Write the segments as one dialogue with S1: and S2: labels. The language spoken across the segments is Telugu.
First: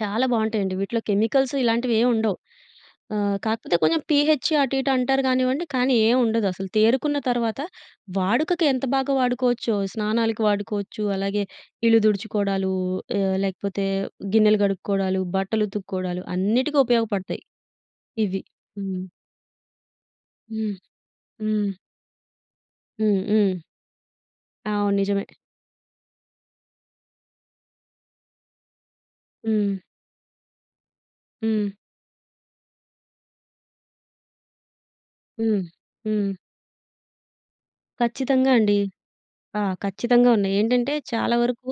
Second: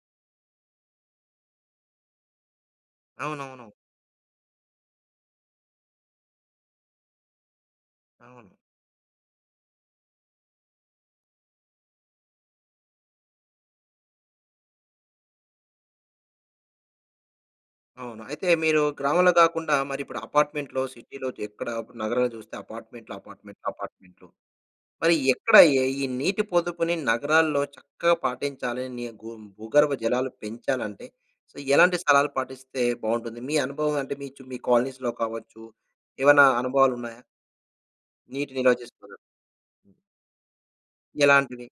S1: చాలా బాగుంటాయండి వీటిలో కెమికల్సు ఇలాంటివేం ఉండవు, ఆహ్,
S2: అవునవును.
S1: కాకపోతే కొంచెం పీహెచే అటు ఇటు అంటారు కానివ్వండి, కానీ ఏం ఉండదసలు. తేరుకున్న తర్వాత
S2: అవును.
S1: వాడుకకి ఎంత బాగా వాడుకోవచ్చో స్నానాలకి వాడుకోవచ్చు, అలాగే ఇల్లు తుడుచుకోవడాలు ఆహ్, లేకపోతే గిన్నెలు కడుక్కోవడాలు, బట్టలు ఉతుక్కోవడాలు అన్నిటికి ఉపయోగపడతాయి
S2: అవును.
S1: ఇవి.
S2: అయితే మీరు
S1: హ్మ్.
S2: గ్రామంలో కాకుండా మరి ఇప్పుడు
S1: హ్మ్.
S2: అపార్ట్మెంట్‌లో, సిటీ‌లో జెక్కడ
S1: హ్మ్.
S2: నగరంలో చూస్తే అపార్ట్మెంట్‌లు,
S1: హ్మ్. హ్మ్.
S2: అపార్ట్మెంట్‌లు, అపార్ట్మెంట్‌లు.
S1: అవును.
S2: మరి
S1: నిజమే.
S2: ఎక్కడ ఈ ఈ నీటి పొదుపుని నగరాల్లో చక్కగా పాటించాలని గు
S1: హ్మ్.
S2: భూగర్భ జలాలు పెంచాలంటే సో,
S1: హ్మ్.
S2: ఎలాంటి సలహాలు పాటిస్తే బాగుంటుంది? మీ అనుభవం అంటే మీ చు మీ కాలనీస్‌లో కావచ్చు?
S1: హ్మ్. హ్మ్.
S2: ఏవన్నా అనుభవాలు ఉన్నాయా?
S1: ఖచ్చితంగా
S2: నీటి నిల్వ
S1: అండి.
S2: చేసుకున్నారు.
S1: ఆ! ఖచ్చితంగా ఉన్నాయి. ఏంటంటే చాలా
S2: ఎలాంటివి?
S1: వరకు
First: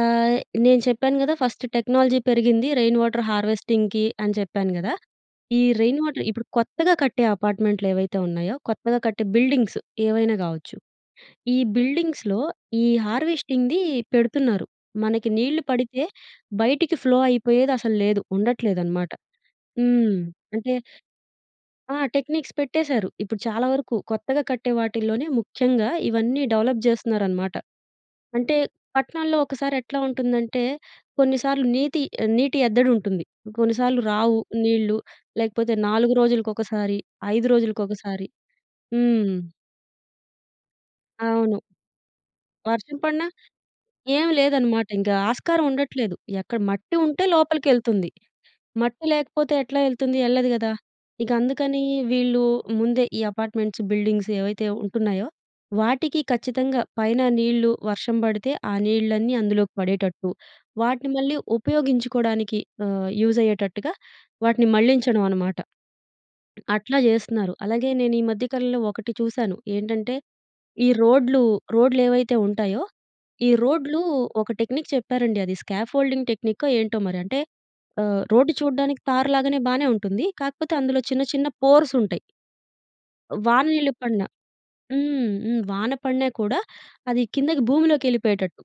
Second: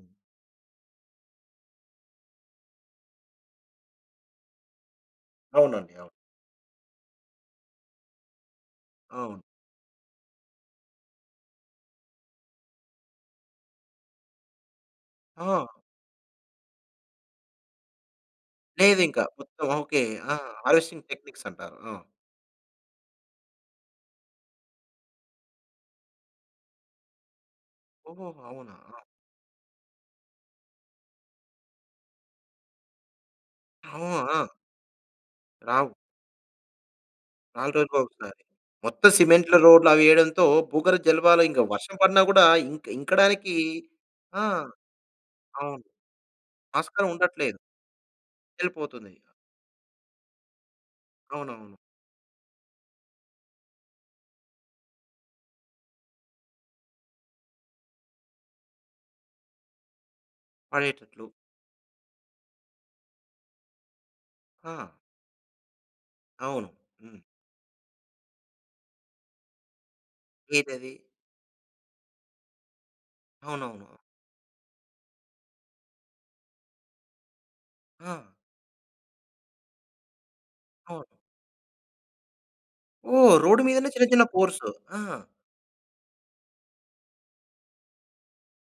S1: ఆహ్, నేను చెప్పాను కదా! ఫస్టు టెక్నాలజీ పెరిగింది రెయిన్ వాటర్ హార్వెస్టింగ్‌కి అని చెప్పాను కదా! ఈ
S2: అవునండి.
S1: రెయిన్
S2: అవును.
S1: వాటర్ ఇప్పుడు కొత్తగా కట్టే అపార్ట్మెంట్లేవైతే ఉన్నాయో కొత్తగా కట్టే
S2: అవును.
S1: బిల్డింగ్సు ఏవైనా కావచ్చు, ఈ బిల్డింగ్స్‌లో ఈ హార్వెస్టింగ్‌ది పెడుతున్నారు మనకి నీళ్లు
S2: ఓహ్!
S1: పడితే బయటికి ఫ్లో అయిపోయేదసలు లేదు
S2: లేదు
S1: ఉండట్లేదనమాట.
S2: ఇంకా మొత్తం ఆ! ఓకే.
S1: హ్మ్.
S2: ఆ!
S1: అంటే
S2: హార్వెస్టింగ్ టెక్నిక్సం‌టారు.
S1: ఆ!
S2: ఆ!
S1: టెక్నిక్స్ పెట్టేశారు. ఇప్పుడు చాలా వరకు కొత్తగా కట్టే వాటిల్లోనే ముఖ్యంగా ఇవన్నీ డెవలప్ చేస్తున్నారన్నమాట.
S2: ఓహో!
S1: అంటే
S2: అవునా? ఆ!
S1: పట్నాల్లో ఒకసారి ఎట్లా ఉంటుందంటే కొన్నిసార్లు నీతి నీటి అద్దడి ఉంటుంది, కొన్నిసార్లు రావు
S2: అవునా!
S1: నీళ్ళు లేకపోతే
S2: రావు.
S1: 4 రోజులకొకసారి, 5
S2: 4
S1: రోజులకొకసారి.
S2: రోజులకొకసారి. మొత్తం
S1: హ్మ్.
S2: సిమెంట్లు రోడ్‌లవి వేయడంతో భూగర్భ జలాబలు
S1: అవును.
S2: ఇంకా వర్షం పడినా కూడా ఇంక
S1: వర్షం పడిన
S2: ఇంకడానికి
S1: ఏం
S2: ఆ!
S1: లేదన్నమాట ఇంకా ఆస్కారం
S2: అవును.
S1: ఉండట్లేదు ఎక్కడ మట్టి
S2: ఆస్కారం
S1: ఉంటే
S2: ఉండట్లేదు.
S1: లోపలికెళ్తుంది. మట్టి
S2: వెళ్ళిపోతుంది ఇగ.
S1: లేకపోతే ఎట్లా ఎళ్తుంది? ఎల్లాదు కదా! ఇక
S2: అవునవును.
S1: అందుకని వీళ్ళు ముందే ఈ అపార్ట్మెంట్స్, బిల్డింగ్స్ ఏవైతే ఉంటున్నాయో వాటికి ఖచ్చితంగా పైన నీళ్ళు వర్షం పడితే ఆ నీళ్ళన్నీ అందులోకి పడేటట్టు వాటిని,
S2: పడేటట్లు.
S1: మళ్ళీ ఉపయోగించుకోవడానికి ఆహ్, యూజైయ్యేటట్టుగా వాటిని
S2: ఆహా!
S1: మళ్లించడం అనమాట. హ్మ్.
S2: అవును.
S1: అట్లా
S2: హ్మ్.
S1: చేస్తున్నారు. అలాగే నేను ఈ మధ్య కాలంలో ఒకటి చూసాను ఏంటంటే ఈ
S2: వేదది?
S1: రోడ్లు, రోడ్లేవైతే ఉంటాయో ఈ
S2: అవునవును.
S1: రోడ్లు
S2: ఆ!
S1: ఒక టెక్నిక్ చెప్పారండి అది స్కాఫోల్డింగ్ టెక్నికో ఏంటో మరి అంటే ఆహ్,
S2: ఆ!
S1: రోడ్డు చూడడానికి తార్ లాగానే బానే ఉంటుంది. కాకపోతే అందులో
S2: అవును.
S1: చిన్న చిన్న పోర్సుంటాయి.
S2: ఓహ్! రోడ్
S1: వాన
S2: మీదనే
S1: నీళ్ళు
S2: చిన్న
S1: పడిన
S2: చిన్న పోర్సు. ఆహా!
S1: హ్మ్. హ్మ్. వాన పడిన కూడా అది కిందకి భూమిలోకెళ్ళిపోయేటట్టు.